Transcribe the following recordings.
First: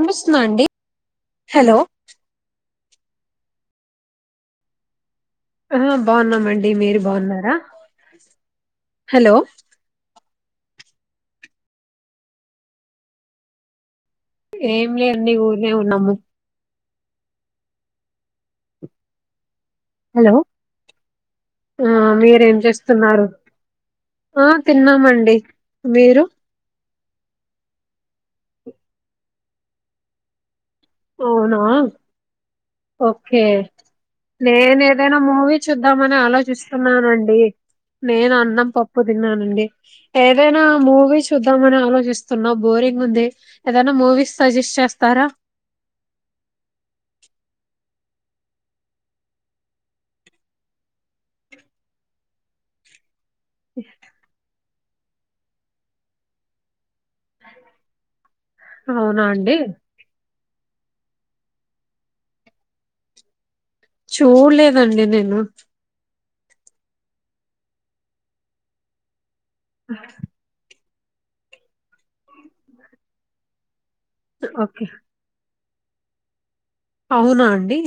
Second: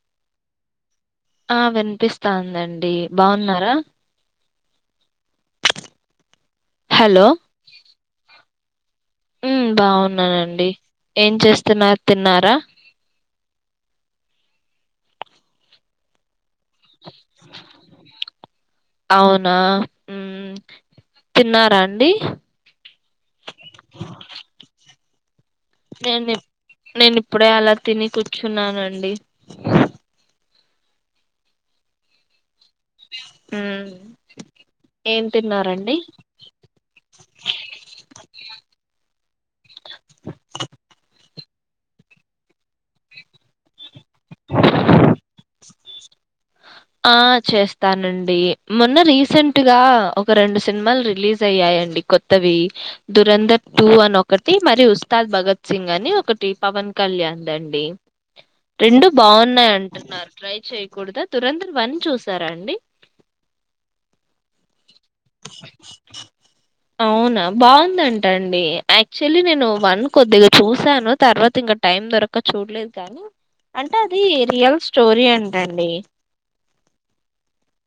అమస్తుందా అండి ఆ హలో వినిపిస్తాందండి బాగున్నారా ఆ బాగున్నామ అండి మీరు హలో బాగున్నారా హలో బాగున్నానండి ఏం చేస్తున్నారు తిన్నారా ఏం లేదు నీ ఊరినే ఉన్నాము అవును హలో తిన్నారా ఆ అండి మీరేం చేస్తున్నారు ఆ తిన్నామండి మీరు నేను నేను ఇప్పుడే అలా తిని కూర్చున్నానుండి అవునా ఓకే ఉమ్ నేను ఏదైనా ఏం మూవీ తిన్నారండి చూద్దామని ఆలోచిస్తున్నానండి నేను అన్నం పప్పు తిన్నానండి ఏదైనా మూవీస్ చూద్దామని ఆలోచిస్తున్నాం బోరింగ్ ఉంది ఏద మూవీస్ సజెస్ట్ చేస్తారా ఆ చేస్తానండి మొన్న రీసెంట్ గా ఒక రెండు సినిమాలు రిలీజ్ అయ్యాయి అండి కొత్తవి దురంధర్ టూ అని ఒకటి మరి ఉస్తాద్ భగత్ సింగ్ అని ఒకటి పవన్ కళ్యాణ్ దండి రెండు అవునా అండి బాగున్నాయి అంటున్నారు ట్రై చేయకూడదు తురంతం వన్ చూసారా అండి చూడలేదండి నేను అవునా బాగుందంట అండి యాక్చువల్లీ నేను వన్ కొద్దిగా చూ వసాను తర్వాత ఇంకా టైం దొరక చూడలేదు కానీ అంటే అది రియల్ ఓకే స్టోరీ అండి రండి అవునా అండి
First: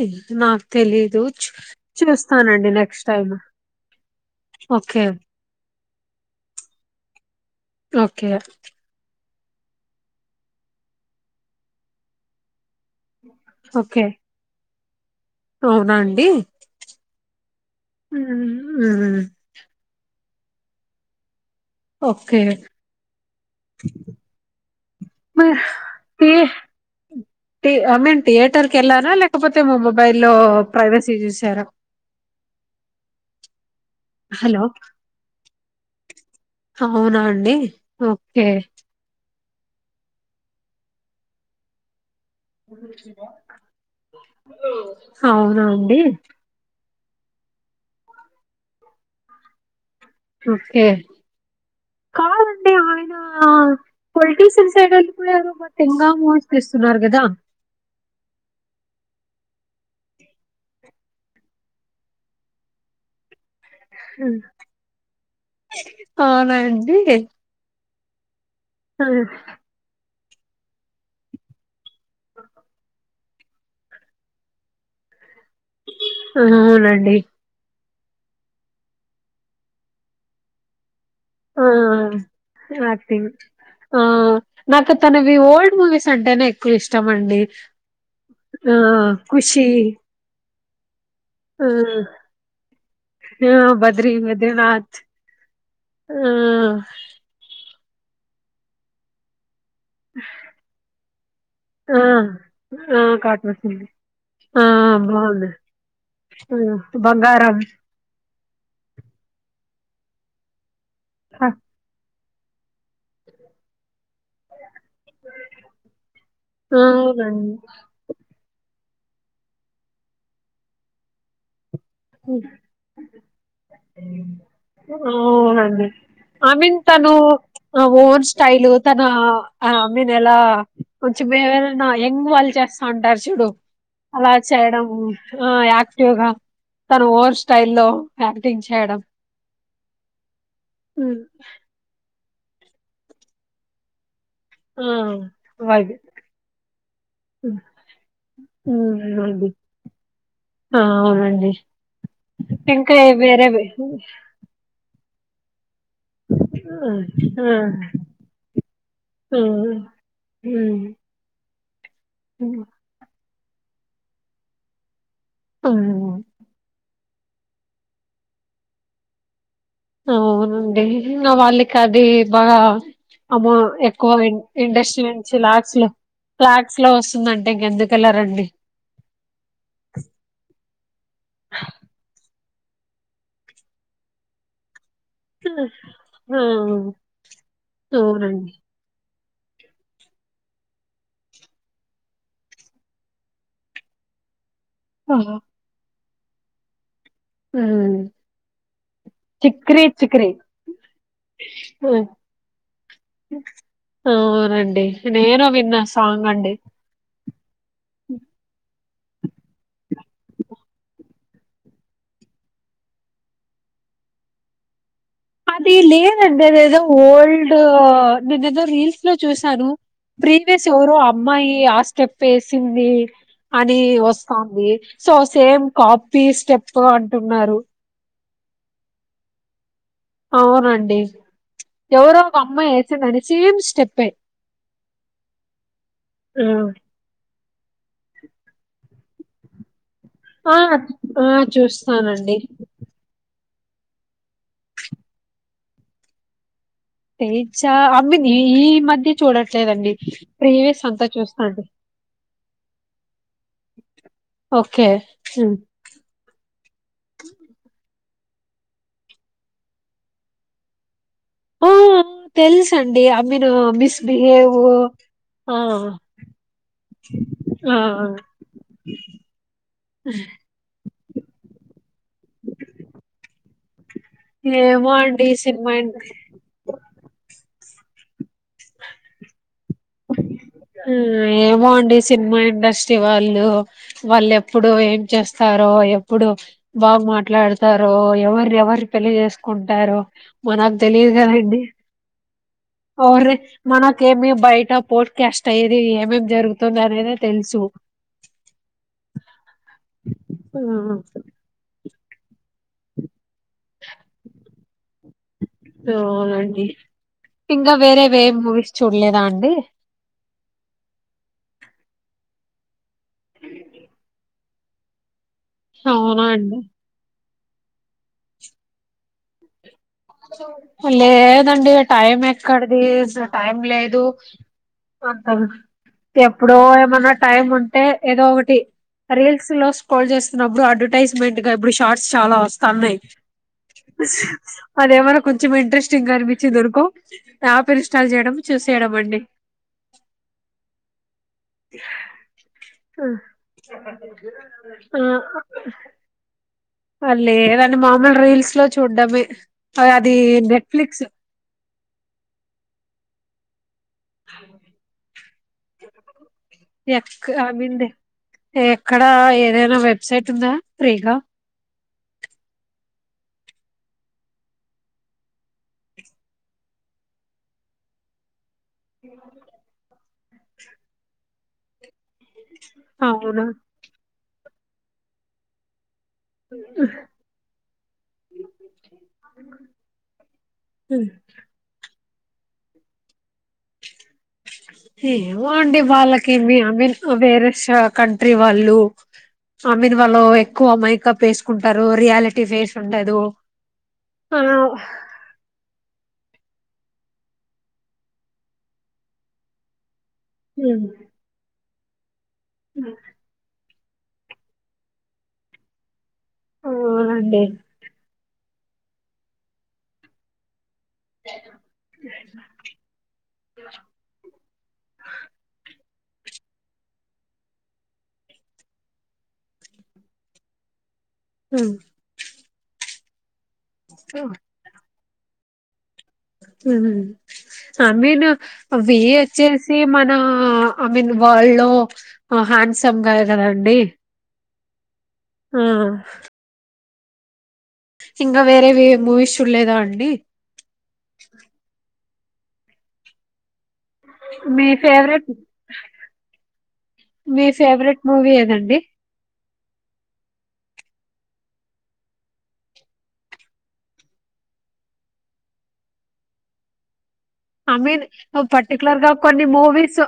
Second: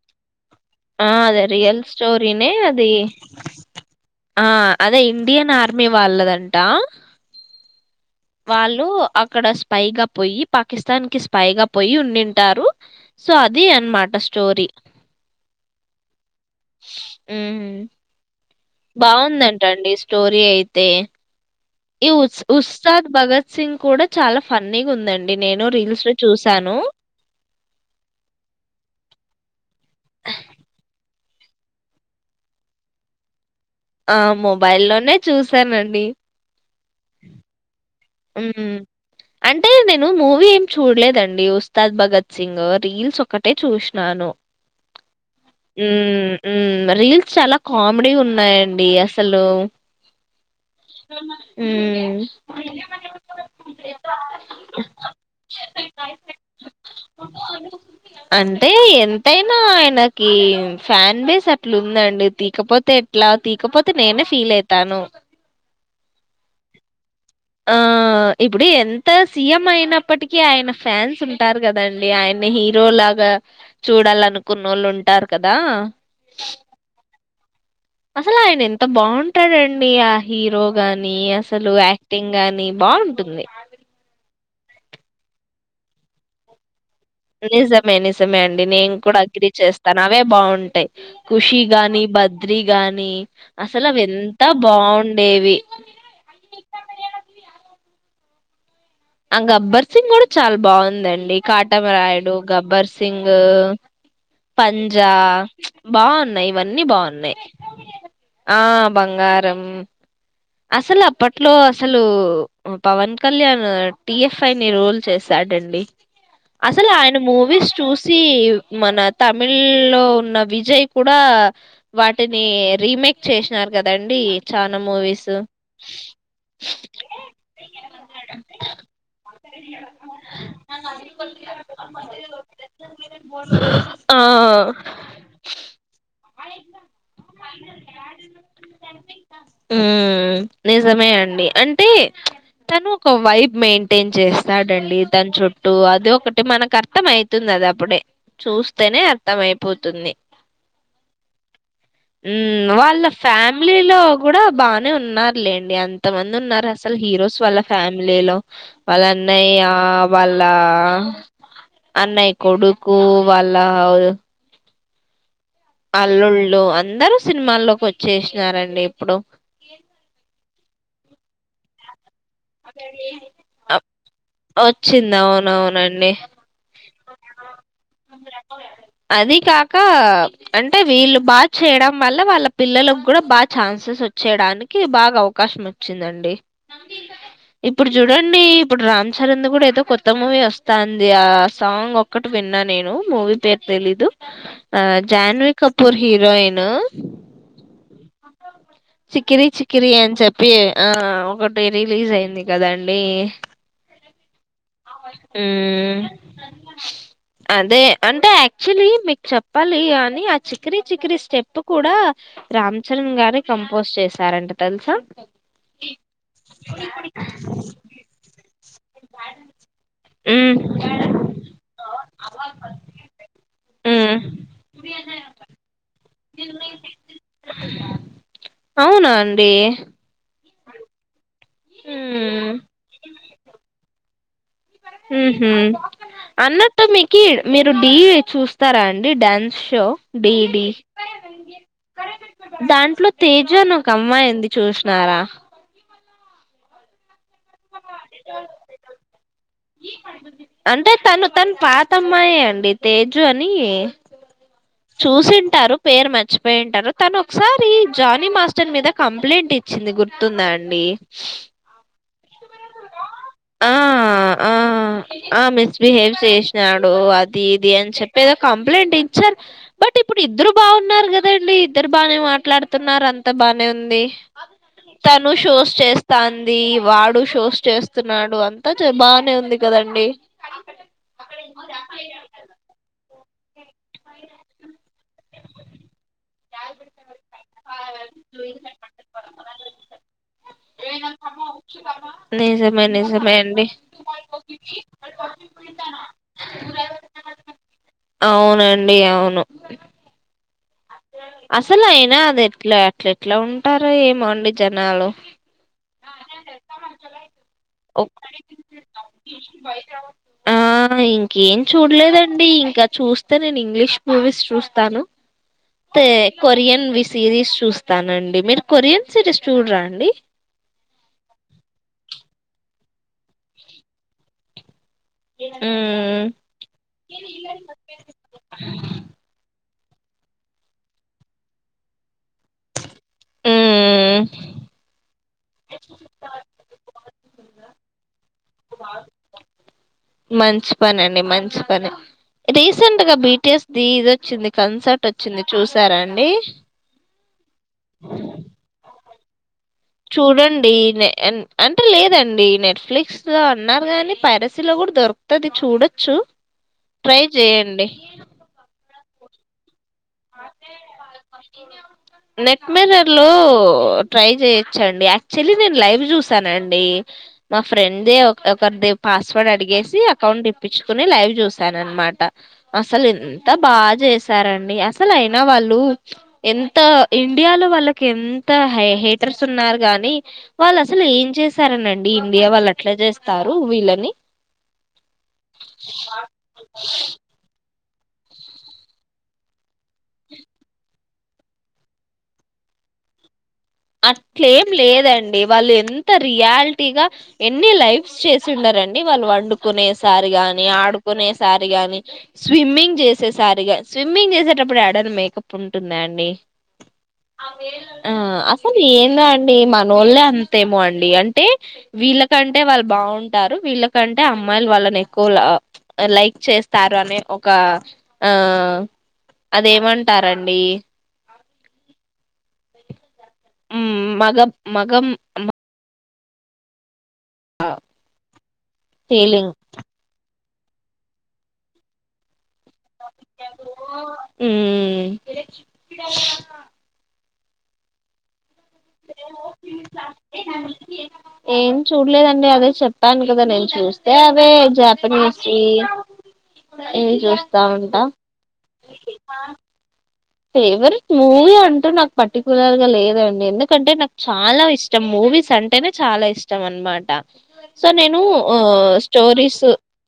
నాకు ఆ తెలీదు అదే చ్ రియల్ స్టోరనేే చూస్తానండి అది నెక్స్ట్ టైమ్ ఆ అదే ఓకే ఇండియన్ ఆర్మీ వాళ్ళదంటా ఓకే అక్కడ స్పైగా పోయి పాకిస్తాన్ కి స్పైగా పోయి ఉండింటారు సో అదిే ఓకే అనమాట స్టోరి అవునా అండి హ్మ్ బాగుందంట అండి స్టోరీ అయితే ఈ ఉ ఓకే ఉస్సాద్ భగత్ సింగ్ కూడా చాలా ఫన్నీగా ఉందండి నేను రీల్స్ లో చూసాను ఆ అ మీన్ థియేటర్ క ఎలా లే కాకపోతే మా మొబైల్ల్లో ప్రైవసీ చూసారా ఆ హలో మొబై లోనే చూసానండి అవునా అండి ఓకే హ్మ్. అంటే నేను మూవీ ఏమి చూడలేదండి ఉస్తాద్ భగత్ సింగు రీల్స్ ఒకటే చూసినాను అవునా అండి మ్మ్మ్మ్ మ్మ్మ్మ్ రీల్స్ చాలా కామెడీ ఉన్నాయంండి అసలు ఓకే మ్మ్మ్మ్ ఆ పొలిటీషియన్ సైడ్ కూడా ఎదో మధ్యంగా మ ఇస్తున్నారు కదా అంటే ఎ ఎంతైనా ఆయనకి ఫ్యాన్ బేస్ అట్లా ఉందండి తీకపోతే ఎట్లా తీకపోతే నేనే ఫీల్ అయితాను అవునండి ఆ ఇప్పుడు ఎంత సీఎం అయిన ఇప్పటిక ఆయన ఫ్యాన్స్ ఉంటారు కదండి ఆయన హీరో లాగా చూడాలనుకున్న వాళ్ళు ఉంటారు కదా అవునండి అసలు ఆయన ఎంత బాగుంటాడండి ఆ హీరోగాని కానీ ఆ అసలు యాక్టింగ్ గానీ యాక్టింగ్ బాగుంటుంది ఆ నాకు తనవి ఓల్డ్ మూవీస్ అంటేనే ఎక్కువ ఇష్టం ఇష్టమండి నిజమే నిజమే అండి నేను ఆ కూడా ఖు అగ్రి షి చేస్తాను అవే బాగుంటాయి ఖుషి గాని బద్రీ గాని ఆ అసలు అవి బద్రి ఎంత బద్రీనాథ్ బాగుండేవి ఆ అ అంగ అబ్బర్ సింగ్ కూడా చాలా బాగుందండి ఆ కాటమరాయుడు గబ్బర్ ఆ సింగ్ కాటన్ సినిమా ఆ పంజా బాగుంది బాగున్నాయి ఇవన్నీ బాగున్నాయి బంగారం ఆ బంగారం అసలు ఆ! అప్పట్లో అసలు పవన్ కళ్యాణ్ టిఎఫ్ఐ ని రూల్ చేశాడంండి అసలు ఆయన అవునండి మూవీస్ చూసి మన తమిళ్ లో ఉన్న విజయ్ కూడా వాటిని రీమేక్ చేసినారు కదండి చాలా మూవీస్ అవునండి ఐ మీన్ తను ఆ ఓన్ స్టైల్ తనఐ మీన్ ఎలా కొ వరనా ఎంగ్ వాళ్ళు చేస్తా ఉంటారు చూడు అలా ఆ చేయడం యాక్టివ్ గా చ ఆ నిజమే అండి అంటే తను ఒక వైబ్ మెయింటైన్ చేస్త ఆ చాడండి తని చుట్టూ వది అది ఒకటి మనకు అర్థం అయితుంది అది అప్పుడే చూస్తేనే అర్థం అవుంది అవునండి అయిపోతుంది ఆ అవునండి ఉ ఇంకా వాళ్ళ వేరే ఆ ఫ్యామిలీలో కూడా బానే ఉన్నారు లేండి అ కొంత మంది ఉన్నారు ఆ అసలు హీరోస్ వాళ్ళ ఆ, ఫ్యామిలీ లో వాళ్ళ అన్నయ్య వాళ్ళ ఉమ్, అన్నయ ఉమ్, కొడుకు వల్ళ అవు ఉమ్, అల్లుళ్ళు అందరుూ సినిమాల్లోకి వచ్చేసినారండి ఇప్పుడు అవునండి నా వాళ్ళకి అది బాగా అమ్మ అ- ఎక్కువ ఇండస్ట్రీ వచ్చింది నుంచి లాక్స్ లో అవునవునండి ఫ్లాగ్స్ లో వస్తుందంటే ఇంకెందుకు వెెళ్లరండి అది కాక అంటే వీళ్ళు బాగా చేయడం వల్ల వాళ్ళ పిల్లలకు కూడా బాగా ఛాన్సెస్ వచ్చేయడానికి బాగా అవకాశం వచ్చిందండి ఆ ఇప్పుడు చూడండి అవునండి ఇప్పుడు రా రామ్ చరణ్ కూడా ఏదో కొత్త మూవీ వస్తాంది ఆ సాంగ్ ఒక్కటి విన్నా నేను మూవీ పేరు తెలీదు ఆ జాహన్వి కపూర్ హీరోయిన్ అవు చిక్కిరి చికిరి అని చెప్పి ఆ ఒకటి ఉమ్. రిలీజ్ అయింది కదండి అవునండి నేను విన్నా సాంగ్ అండి అదే అంటే యాక్చులీ మీకు చెప్పాలి అని ఆ చికిర చికిర స్టెప్ కూడా రామ్ చరణ్ గారి కంపోజ్ చే చేశారంటే తెలుసా అది లేదండి ఏదేదో ఓల్డ్ నేద ఏదో రీల్స్ లో చూశాను ఉమ్ ప్రీవియస్ ఎవరు అమ్మాయి ఆ స్టెప్ వేసింది అని ఉమ్ వస్తుంది సో సేమ్ కాపీ స్టెప్ అంటున్నారు అవునా అండి అవునండి ఎవరో ఒక ఉమ్ అమ్మాయి వేసిందని సేమ్ స్టెప్పే అన్నట్టు మీ కీ మీరు డి చూస్తారా అండి డ్యాన్స్ షో డీ ఆ డీ ఆ చూస్తానండి దాంట్లో తేజ తేజు అని ఒక అమ్మాయి ఉంది చూసినారా పే చ అవును ఈ మధ్య చూడట్లేదండి ప్రీవియస్ అంతా చూస్తాండి అడి తేజు అని ఓకే ఉమ్. చూసింటారు పేరు మర్చిపోయింటారు తను ఒకసారి జానీ మాస్టర్ మీద కంప్లైంట్ ఇచ్చింది గుర్తుందా అండి ఆ తెలుస అండి ఐ మీన్ ఆ ఆ మిస్బిహేవ్ ఆ మిస్బిహేవ్ చేసినాడు అది ఇది అని ఆ చెప్పేదో కంప్లైంట్ ఇచ్చారు బట్ ఇప్పుడు ఇద్దరు బాగున్నారు కదండి ఇద్దరు బానే మాట్లాడుతున్నారు అంత బాగానే ఉంది ఏమో అండి తను ఈ షోస్ సినిమా ఇన్ చేస్తంది వాడు షోస్ చేస్త వస్తున్నాడు అంతా బాగానే ఉంది కాదండి హ్మ్ ఏమో అండి సినిమా ఇండస్ట్రీ వాళ్ళు వాళ్ళు ఎప్పుడు ఏం చేస్తారో ఎప్పుడు బాగా మాట్లాడతారో ఎవరు ఎవరు పెళ్లి చేసుకుంటారో మనకు తెలియదు కదండి [unintelligible] అర్ నిజమే అండి మనకేమి బయట పో కస్ట్ అయ్యేది ఏమేం జరుగుతుందినేనే తెలుసు అవునండి అవును హా అసలు అయినా అది ఎట్లా అట్లా ఎట్లా ఉంటారు ఏ మండి జనాలు అవునండి ఇంకా వేరే ఒక్- వేరే మూవీస్ చూడలేదా అండి ఆ ఇంకేం చూడలేదండి ఇంకా చూస్తే నేను ఇంగ్లీష్ మూవీస్ చూస్తాను తె అవునా అండి కొరియన్ వి సిరీస్ చూస్తానండి మీరు కొరియన్ సిరీస్ చూడరాండి లేదండి టైం ఎక్కడిది టైం లేదు ఆహా ఉమ్ ఎప్పుడో ఏమైన్నా టైం ఉంటే ఏదో ఒకటి రీల్స్ లో పోల్ చేస్తున్నప్పుడు అడ్వర్టైజ్మెంట్ గా ఇప్పుడు షార్ట్స్ చాలా వస్తున్నాయి ఉమ్ కొంచెం ఇంట్రెస్టింగ్ గా అనిపించి ధనుకో యాప్ ఇన్స్టాల్ చేయడం చూస్ చేయడం అండి మంచి పానన్ పని రీసెంట్ గా బిటిఎస్ ది ఇది వచ్చింది కన్సర్ట్ వచ్చింది చూసారా అండి అ లేదండి మామూలుగా రీల్స్ లో చూడ్డమే అది చూడండి నెట్ఫ్లిక్స్ నే అంటే లేదండి నెట్ఫ్లిక్స్ గా అన్నారు గాని పరిసీలో కూడా దొరుకుతుది చూడొచ్చు ట్రై ఎక్క ఆ మీంద చేయండి ఎక్క అక్కడ ఏదైనా వెబ్సైట్ ఉందా ఫ్రీగా నెట్ మరర్ లో ట్రై చేయొచ్చండి యాక్చువల్లీ నేను లైవ్ చూసానండి మా ఫ్రెండ్దే ఒక ఒకరి ది పాస్వర్డ్ అడిగేసి అకౌంట్ ఇప్పించుకుని లైవ్ చూశాను అనమాట అసలు అవునా ఎంత బాగా చేసారండి అసలు అయినా వాళ్ళు ఎంత ఇండియాలో వాళ్ళకి ఎంత హ హెటర్స్ ఉన్నారు గాని వాళ్ళు అసలు ఏం చేశారనండి ఇండియా వాళ్ళు అట్లా చేస్తారు వీళ్ళని ఏమోండి వాళ్ళకి మీ అ మీన్ వేరేష కంట్రీ వాళ్ళు ఆ మీది వాళ్ళు ఎక్కువ మైకప్ వేసుకుంటారు రియాలిటీ ఫేస్ ఉండదు, ఆ అట్లేం లేదండి వాళ్ళు ఎంత రియాలిటీ గా ఎన్ని లైఫ్స్ చేసి ఉండారండి వాళ్ళు వండుకునే, సారి గాని హ్మ్ ఆడుకునేసారి, గాని స్విమ్మింగ్ చేసేసారిగాని, స్విమ్మింగ్ చేసేటప్పుడు ఏడైనా మేకప్ ఉంటుందా అండి, అవునండి కానీ ఏందో అండి మన వొళ్ళు అంత ఏమో అండి అంటే వీళ్ళకంటే వాళ్ళు బాగుంటారు, వీళ్ళకంటే అమ్మాయిలు వాళ్ళని ఎక్కువ లైక్ చేస్తారు అనే ఒక ఆ అదేమంటారండి, హు ఊ మగం, మగం ఉ ఐ మీన్ వె ఫీలింగ్ వచ్చేసి మనం ఐ మీన్ వరల్డ్ లో హ్యాండ్సమ్ గా కదండి, ఊ ఆ ఇంకా వేరే వేరే మూవీస్ చూడలేదా అండి, ఏం చూడలేదండి అదే చెప్పాను కదా నేను చూస్తే అదే మీ ఫేవరెట్ జాపనీస్ ఏమి మీ చూస్తా ఫేవరెట్ ఉంటా మూవీ ఏదండి ఫేవరెట్ మూవీ అంటూ నాకు పర్టికులర్ గా లేదండి ఎందుకంటే, నాకు చాలా ఇష్టం మూవీ మూవీస్ అంటేనే చాలా ఇష్టం అనమాట, ఐ సో మీన్ నేను పర్టికులర్ గా కొన్ని స్టోరీస్ మూవీస్,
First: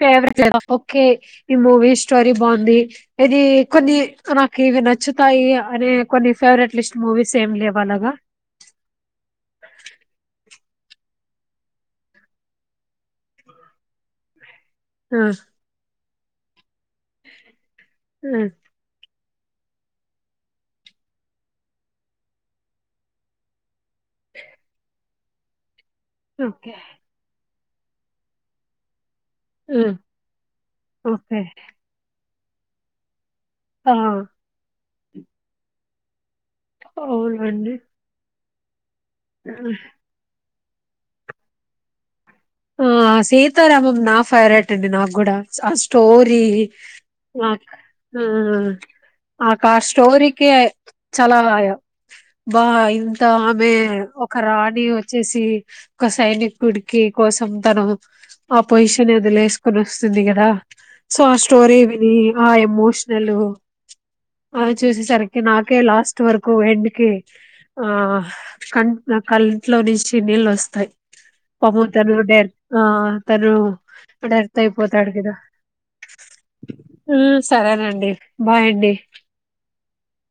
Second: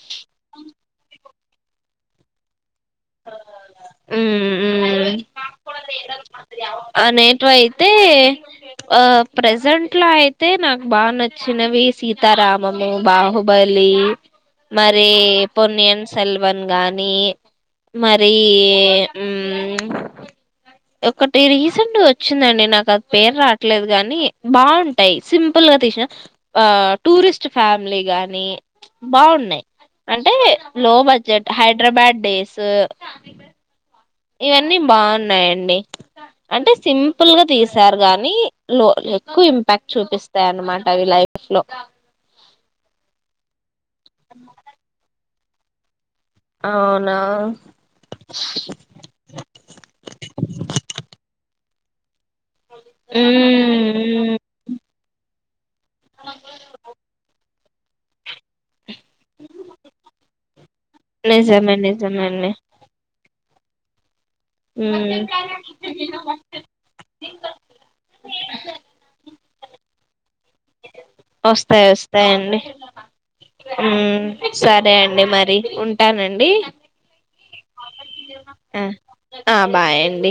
ఫేవరెట్ ఓకే ఈ మూవీ స్టోరీ బాగుంది. ఇది కొన్ని నాకు ఇవి నచ్చుతాయి అనే కొన్ని ఫేవరెట్ లిస్ట్ మూవీస్ ఏమి లేవాల ఏ ప్రెసెంట్ లో అయితే నా బాగా నచ్చినవి సీతారామము, బాహుబలి మరి ఆ, పొనియన్ సెల్వన్ గాని మరి ఆ, ఉమ్ ఒకటి రీసెంట్ వచ్చిందండి, నాకు అది పేరు రాట్లేదు గాని బాగుంటాయి. సింపుల్ గా తీసిన ఆ ఓకే టూరిస్ట్ ఫ్యామిలీ గాని బాగున్నాయి ఆ, అంటే లో ఓకే బడ్జెట్ హైదరాబాద్ డేస్ ఆ, ఇవన్నీ బాగున్నాయండి, అంటే సింపుల్ గా అవునండి తీసారు గాని లో ఎక్కువ ఇంపాక్ట్ చూపిస్తా, అదే అన్నమాట ఈ లైఫ్ లో ఆ సీతారామం నా ఫెవరెట్ అండి నాకు కూడా అ స్టోరి అవునా అక్ ఆ ఆ కార్ స్టోరికి చలవయ బాయ్ ఉత్త ఆమె మ్మ్ ఒక రాణి వచ్చేసి ఒక సైనికుడికి, కోసం తను ఆ పొజిషన్ వదిలేసుకొని వస్తుంది, కదా సో ఆ నిజమే స్టోరీ విని నిజమే ఆ అండి ఎమోషన్, నలు అది మ్మ్ చూసేసరికి నాకే లాస్ట్ వరకు ఎండ్కిి ఆ క కంట్లో నుంచి నీళ్ళు వస్తాయి, వస్తాయి పాపము డెర్ వస్తాయండి తను మ్మ్ డెర్త్ సరే అయిపోతాడు, అండి కదా మరి ఉంటానండి హు సరేనండి బాయ్ ఆ అండీ ఆ బాయ్ అండీ